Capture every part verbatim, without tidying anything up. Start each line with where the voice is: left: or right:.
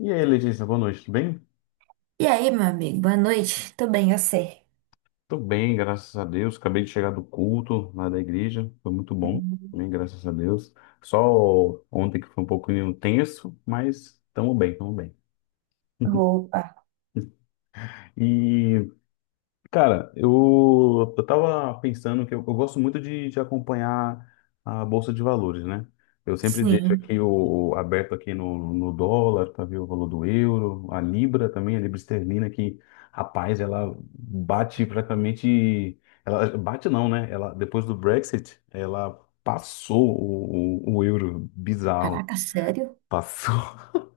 left: E aí, Letícia, boa noite, tudo bem?
right: E aí, meu amigo, boa noite. Tô bem, eu sei.
left: Tô bem, graças a Deus. Acabei de chegar do culto lá da igreja, foi muito bom, bem, graças a Deus. Só ontem que foi um pouquinho tenso, mas estamos bem, estamos bem.
right: Roupa.
left: E cara, eu, eu tava pensando que eu, eu gosto muito de, de acompanhar a Bolsa de Valores, né? Eu sempre deixo
right: Sim.
left: aqui o, o- aberto aqui no, no dólar para ver o valor do euro, a Libra também, a Libra esterlina, que, rapaz, ela bate praticamente. Ela bate não, né? Ela, depois do Brexit, ela passou o, o, o euro. Bizarro.
right: Caraca, sério?
left: Passou.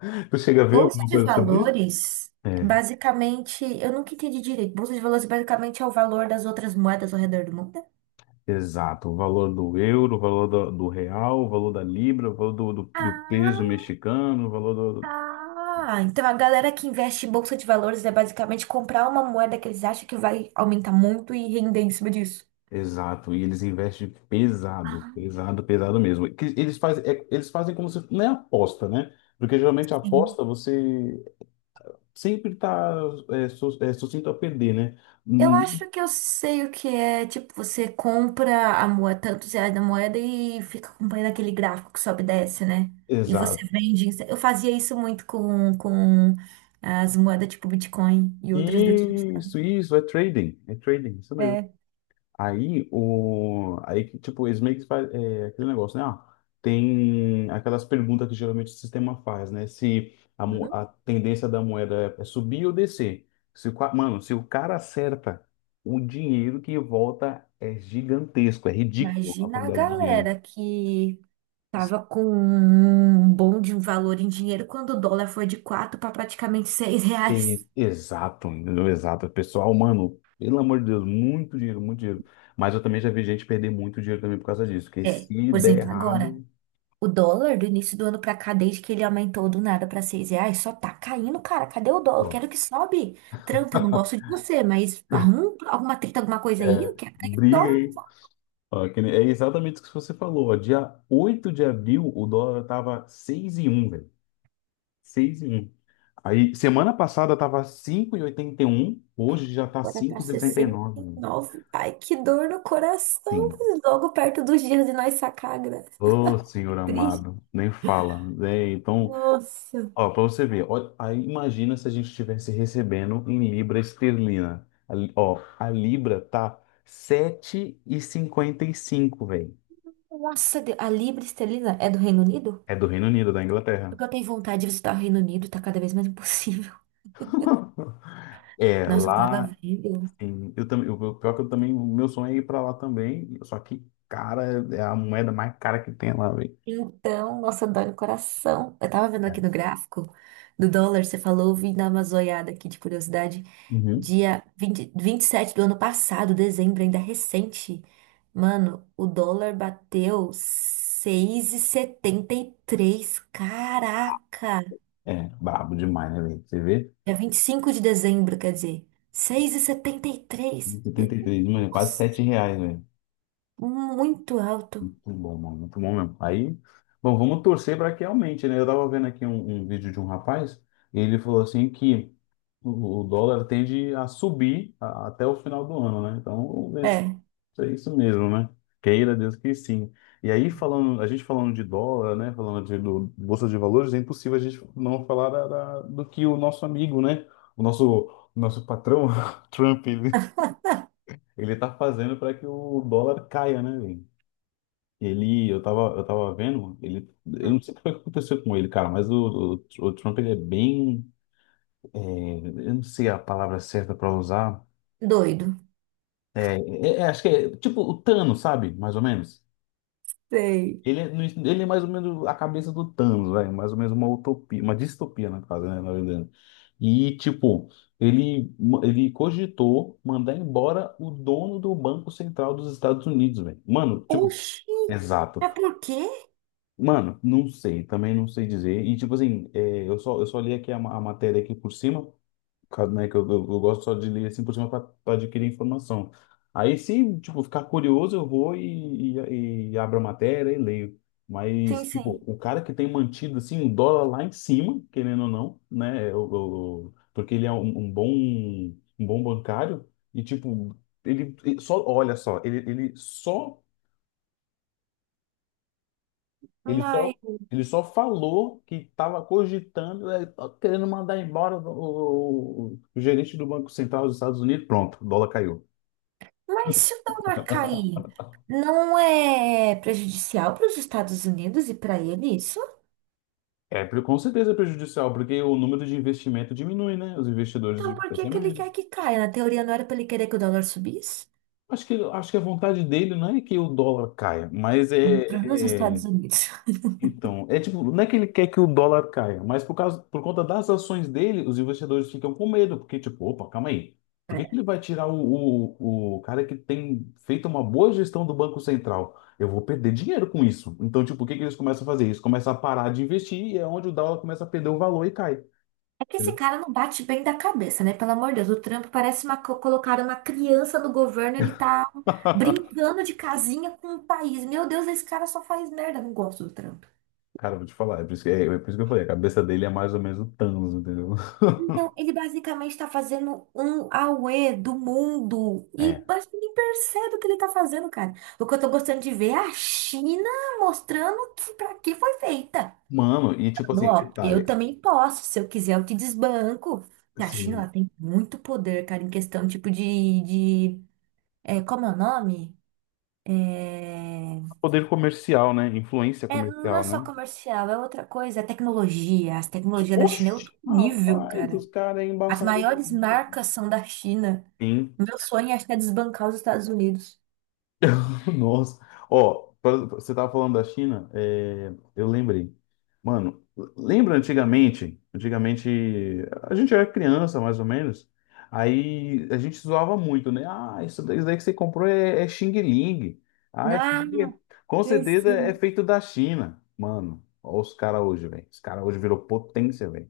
left: Tu chega a ver
right: Bolsa
left: alguma
right: de
left: coisa sobre isso?
right: valores,
left: É.
right: basicamente, eu nunca entendi direito. Bolsa de valores basicamente é o valor das outras moedas ao redor do mundo?
left: Exato, o valor do euro, o valor do, do real, o valor da libra, o valor do, do, do peso
right: Ah,
left: mexicano, o valor do... do-
right: ah. Então a galera que investe em bolsa de valores é basicamente comprar uma moeda que eles acham que vai aumentar muito e render em cima disso.
left: Exato, e eles investem pesado,
right: Ah,
left: pesado, pesado mesmo. Que eles fazem, é- eles fazem como se... Não é aposta, né? Porque geralmente a
right: sim.
left: aposta você sempre está é, su- é, sucinto a perder, né?
right: Eu
left: Hum.
right: acho que eu sei o que é. Tipo, você compra a moeda, tantos reais da moeda e fica acompanhando aquele gráfico que sobe e desce, né? E você
left: Exato.
right: vende. Eu fazia isso muito com, com as moedas tipo Bitcoin e outras do tipo, sabe?
left: Isso, isso, é trading, é trading, isso mesmo.
right: É.
left: Aí, o... aí, que, tipo, eles meio que fazem é, aquele negócio, né? Ah, tem aquelas perguntas que geralmente o sistema faz, né? Se a, mo-
right: Hã?
left: a tendência da moeda é é subir ou descer. Se o... ca- mano, se o cara acerta, o dinheiro que volta é gigantesco, é ridículo a
right: Imagina a
left: quantidade de dinheiro.
right: galera que tava com um bom de um valor em dinheiro quando o dólar foi de quatro para praticamente seis reais.
left: Sim, exato, entendeu? Exato. Pessoal, mano, pelo amor de Deus, muito dinheiro, muito dinheiro. Mas eu também já vi gente perder muito dinheiro também por causa disso, porque
right: É,
left: se
right: por
left: der
right: exemplo, agora.
left: errado.
right: O dólar do início do ano pra cá, desde que ele aumentou do nada pra seis reais, só tá caindo, cara. Cadê o dólar? Eu
left: Pô.
right: quero que sobe. Tranca, eu não gosto de você, mas arruma um- alguma treta, alguma coisa aí.
left: É,
right: Eu quero ganhar
left: briga aí.
right: dólar.
left: Ó, que nem- é exatamente o que você falou. Ó, dia oito de abril, o dólar tava seis vírgula um, velho. Seis e um. Aí, semana passada tava cinco e e oitenta e um. Hoje já tá
right: Agora tá sessenta
left: cinco vírgula sessenta e nove,
right: e
left: velho.
right: nove. Ai, que dor no coração.
left: Sim.
right: Logo perto dos dias de nós sacar a graça.
left: Ô, senhor
right: Que triste.
left: amado. Nem fala, né? Então,
right: Nossa.
left: ó, para você ver. Ó, aí, imagina se a gente estivesse recebendo em libra esterlina. A, li- ó, a libra tá sete e e cinquenta e cinco, velho.
right: Nossa, Deus. A libra esterlina é do Reino Unido?
left: É do Reino Unido, da Inglaterra.
right: Porque eu tenho vontade de visitar o Reino Unido, tá cada vez mais impossível.
left: É,
right: Nossa, eu tava
left: lá,
right: vendo.
left: em- eu também, o pior que eu também, o meu sonho é ir pra lá também, só que, cara, é a moeda mais cara que tem lá, velho.
right: Então, nossa, dói no coração. Eu tava vendo aqui
left: É.
right: no gráfico do dólar, você falou, vim dar uma zoiada aqui de curiosidade.
left: Uhum.
right: Dia vinte vinte e sete do ano passado, dezembro, ainda recente. Mano, o dólar bateu seis e setenta e três. Caraca!
left: É, brabo demais, né, velho? Você vê?
right: É vinte e cinco de dezembro, quer dizer, seis vírgula setenta e três.
left: Setenta e três, mano, é quase
right: Nossa,
left: sete reais.
right: muito alto.
left: Muito bom, mano, muito bom mesmo. Aí, bom, vamos torcer para que aumente, né? Eu tava vendo aqui um, um vídeo de um rapaz, e ele falou assim que o, o dólar tende a subir a- até o final do ano, né? Então, vamos ver se
right: É,
left: se é isso mesmo, né? Queira Deus que sim. E aí, falando, a gente falando de dólar, né? Falando de do, bolsa de valores, é impossível a gente não falar da, da- do que o nosso amigo, né? O nosso, nosso patrão, Trump, ele, ele tá fazendo para que o dólar caia, né, velho? Ele, eu tava, eu tava vendo, ele, eu não sei o que foi que aconteceu com ele, cara, mas o, o, o Trump, ele é bem, é, eu não sei a palavra certa para usar,
right: doido.
left: é, é- é, acho que é tipo o Thanos, sabe, mais ou menos.
right: Sei.
left: Ele, é no- ele é mais ou menos a cabeça do Thanos, vai, mais ou menos uma utopia, uma distopia, na casa, né, na verdade. E, tipo, ele, ele cogitou mandar embora o dono do Banco Central dos Estados Unidos, velho. Mano, tipo,
right: Oxi,
left: exato.
right: é por quê?
left: Mano, não sei, também não sei dizer. E tipo assim, é, eu só, eu só li aqui a, ma- a matéria aqui por cima, por causa, né, que eu, eu, eu gosto só de ler assim por cima para adquirir informação. Aí se, tipo, ficar curioso, eu vou e, e, e abro a matéria e leio. Mas,
right: Sim,
left: tipo,
right: sim.
left: o cara que tem mantido, assim, o dólar lá em cima, querendo ou não, né, o- o- o- porque ele é um, um bom, um bom bancário e, tipo, ele, ele só, olha só, ele, ele só ele
right: Mas,
left: só, ele só falou que estava cogitando, eh, tá querendo mandar embora o, o- o gerente do Banco Central dos Estados Unidos. Pronto, o dólar caiu.
right: mas se o dólar cair, não é prejudicial para os Estados Unidos e para ele isso?
left: É, pre- com certeza é prejudicial, porque o número de investimento diminui, né? Os investidores de
right: Então por que
left: crescem.
right: que ele quer que caia? Na teoria não era para ele querer que o dólar subisse?
left: Acho que, acho que a vontade dele não é que o dólar caia, mas
right: Ele trouxe os
left: é, é,
right: Estados Unidos.
left: então, é tipo, não é que ele quer que o dólar caia, mas por causa, por conta das ações dele, os investidores ficam com medo, porque, tipo, opa, calma aí. Por que que
right: É.
left: ele vai tirar o, o, o cara que tem feito uma boa gestão do Banco Central? Eu vou perder dinheiro com isso. Então, tipo, o que que eles começam a fazer? Eles começam a parar de investir e é onde o dólar começa a perder o valor e cai.
right: É que esse
left: Entendeu?
right: cara não bate bem da cabeça, né? Pelo amor de Deus, o Trump parece uma, co- colocaram uma criança no governo, ele tá brincando de casinha com o país. Meu Deus, esse cara só faz merda. Não gosto do Trump.
left: Cara, eu vou te falar, é por isso que, é, é por isso que eu falei, a cabeça dele é mais ou menos o Thanos, entendeu?
right: Então, ele basicamente está fazendo um auê do mundo. E
left: É.
right: acho que nem percebe o que ele está fazendo, cara. O que eu tô gostando de ver é a China mostrando que para que foi feita.
left: Mano, e tipo
right: Falando,
left: assim,
right: ó, eu
left: detalhe,
right: também posso. Se eu quiser, eu te desbanco. E a China, ela
left: assim,
right: tem muito poder, cara, em questão, tipo, de... de é, como é o nome? É...
left: poder comercial, né? Influência
right: é, não é
left: comercial,
right: só
left: né?
right: comercial, é outra coisa. É tecnologia. As tecnologias da China é
left: Oxe,
right: outro nível,
left: rapaz,
right: cara.
left: os caras aí
right: As
left: embaçaram o
right: maiores
left: joguinho.
right: marcas são da China.
left: Sim.
right: Meu sonho acho que é desbancar os Estados Unidos.
left: Nossa. Ó, pra- você tava falando da China, é, eu lembrei. Mano, lembra antigamente? Antigamente, a gente era criança, mais ou menos. Aí a gente zoava muito, né? Ah, isso daí isso daí que você comprou é, é Xing Ling. Ah, isso
right: Ah,
left: daí é- com
right: sim,
left: certeza é
right: sim.
left: feito da China. Mano, ó os caras hoje, velho. Os caras hoje virou potência, velho.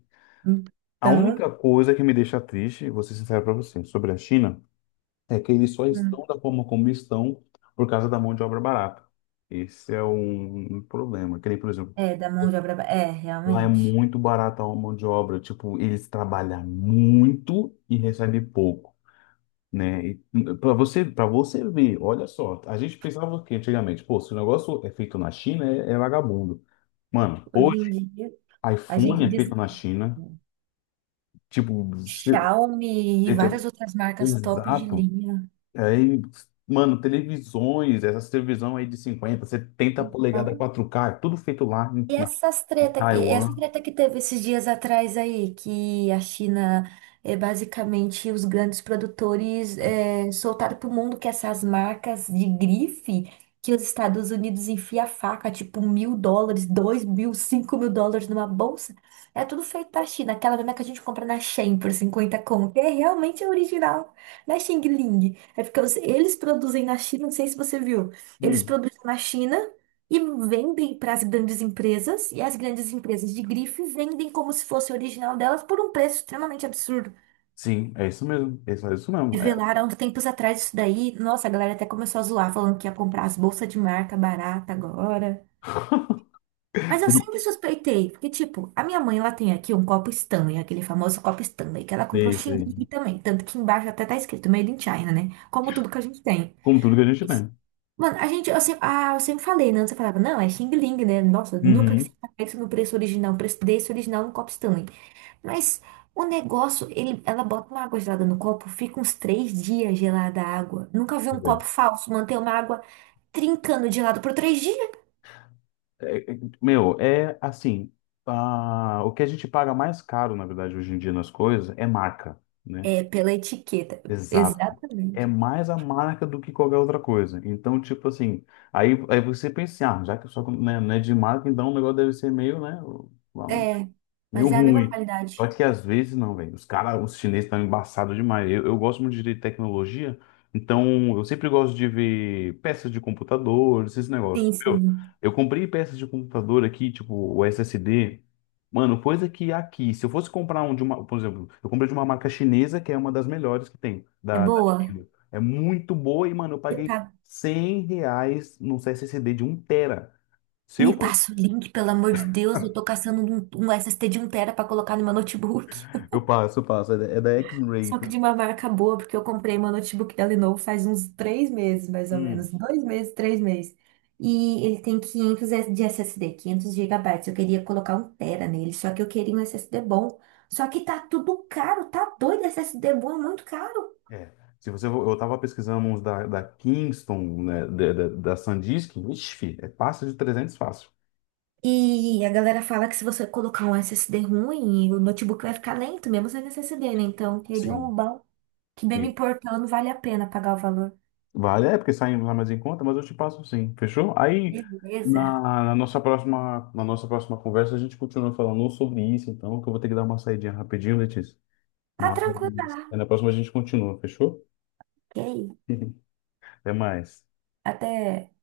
left: A
right: Então,
left: única coisa que me deixa triste, vou ser sincero para você, sobre a China, é que eles só
right: hum,
left: estão da forma como estão por causa da mão de obra barata. Esse é um problema. Que nem, por exemplo,
right: é, da mão de obra. Ba- é,
left: lá é
right: realmente.
left: muito barata a mão de obra. Tipo, eles trabalham muito e recebem pouco, né? Para você, para você ver, olha só, a gente pensava o quê antigamente? Pô, se o negócio é feito na China, é, é vagabundo. Mano,
right: Hoje em
left: hoje,
right: dia, a gente
left: iPhone é
right: diz
left: feito na China. Tipo, você-
right: Xiaomi e várias
left: você-
right: outras marcas top de
left: exato.
right: linha.
left: Aí, mano, televisões, essas televisão aí de cinquenta, setenta polegadas
right: Então,
left: quatro k é tudo feito lá em-
right: e
left: na
right: essas treta, e essa
left: Taiwan.
right: treta que teve esses dias atrás aí, que a China é basicamente os grandes produtores é, soltaram pro mundo que essas marcas de grife que os Estados Unidos enfia a faca, tipo mil dólares, dois mil, cinco mil dólares numa bolsa, é tudo feito da China, aquela mesma que a gente compra na Shein por cinquenta conto, é realmente original, na Xing Ling. É porque os- eles produzem na China, não sei se você viu, eles
left: Hum,
right: produzem na China e vendem para as grandes empresas, e as grandes empresas de grife vendem como se fosse original delas por um preço extremamente absurdo.
left: sim, é isso mesmo. É isso é isso mesmo. É
right: Revelaram há uns tempos atrás isso daí. Nossa, a galera até começou a zoar, falando que ia comprar as bolsas de marca barata agora. Mas eu
left: tudo,
right: sempre suspeitei, porque, tipo, a minha mãe, ela tem aqui um copo Stanley, aquele famoso copo Stanley, que ela
left: é
right: comprou
left: isso
right: Xing
left: aí.
right: também. Tanto que embaixo até tá escrito Made in China, né? Como tudo que a gente tem.
left: Com tudo que a gente tem.
right: Mano, a gente, eu sempre, ah, eu sempre falei, né? Você falava, não, é Xing Ling, né? Nossa, nunca que
left: Uhum.
right: você pega isso no preço original, o preço desse original no copo Stanley. Mas o negócio, ele, ela bota uma água gelada no copo, fica uns três dias gelada a água. Nunca vi um copo falso manter uma água trincando de lado por três dias.
left: É, é, meu, é assim, ah, o que a gente paga mais caro, na verdade, hoje em dia nas coisas é marca, né?
right: É, pela etiqueta.
left: Exato. É
right: Exatamente.
left: mais a marca do que qualquer outra coisa. Então, tipo assim, aí, aí você pensa, assim, ah, já que só, né, não é de marca, então o negócio deve ser meio, né?
right: É,
left: Meio
right: mas é a mesma
left: ruim.
right: qualidade.
left: Só que às vezes não, velho. Os caras, os chineses estão embaçados demais. Eu, eu gosto muito de tecnologia, então eu sempre gosto de ver peças de computador, esses
right: Sim,
left: negócios. Eu,
right: sim.
left: eu comprei peças de computador aqui, tipo o S S D. Mano, coisa que aqui, se eu fosse comprar um de uma, por exemplo, eu comprei de uma marca chinesa que é uma das melhores que tem,
right: É
left: da, da
right: boa.
left: China. É muito boa e, mano, eu
right: Você
left: paguei
right: tá-
left: cem reais num S S D de um tera. Se eu
right: Me
left: fosse.
right: passa o link, pelo amor de Deus. Eu tô caçando um, um S S D de um tera pra colocar no meu notebook.
left: Eu passo, eu passo. É da é da X-Ray.
right: Só que de uma marca boa, porque eu comprei meu notebook da Lenovo faz uns três meses, mais ou menos. Dois meses, três meses. E ele tem quinhentos de S S D, quinhentos gigabytes. Eu queria colocar um tera nele, só que eu queria um S S D bom. Só que tá tudo caro, tá doido. S S D bom é muito caro.
left: É. Se você, eu estava pesquisando uns da, da Kingston, né, da, da, da Sandisk, ixi, fi, é passa de trezentos fácil.
right: E a galera fala que se você colocar um S S D ruim, o notebook vai ficar lento, mesmo sem S S D, né? Então, eu queria um
left: Sim.
right: bom, que bem me
left: Sim.
right: importando, vale a pena pagar o valor.
left: Vale, é porque saem lá mais em conta, mas eu te passo sim, fechou? Aí, na,
right: Beleza.
left: na nossa próxima, na nossa próxima conversa, a gente continua falando sobre isso, então, que eu vou ter que dar uma saidinha rapidinho, Letícia.
right: Ah,
left: Mas
right: tranquila.
left: na próxima a gente continua, fechou?
right: Ok.
left: Até mais.
right: Até.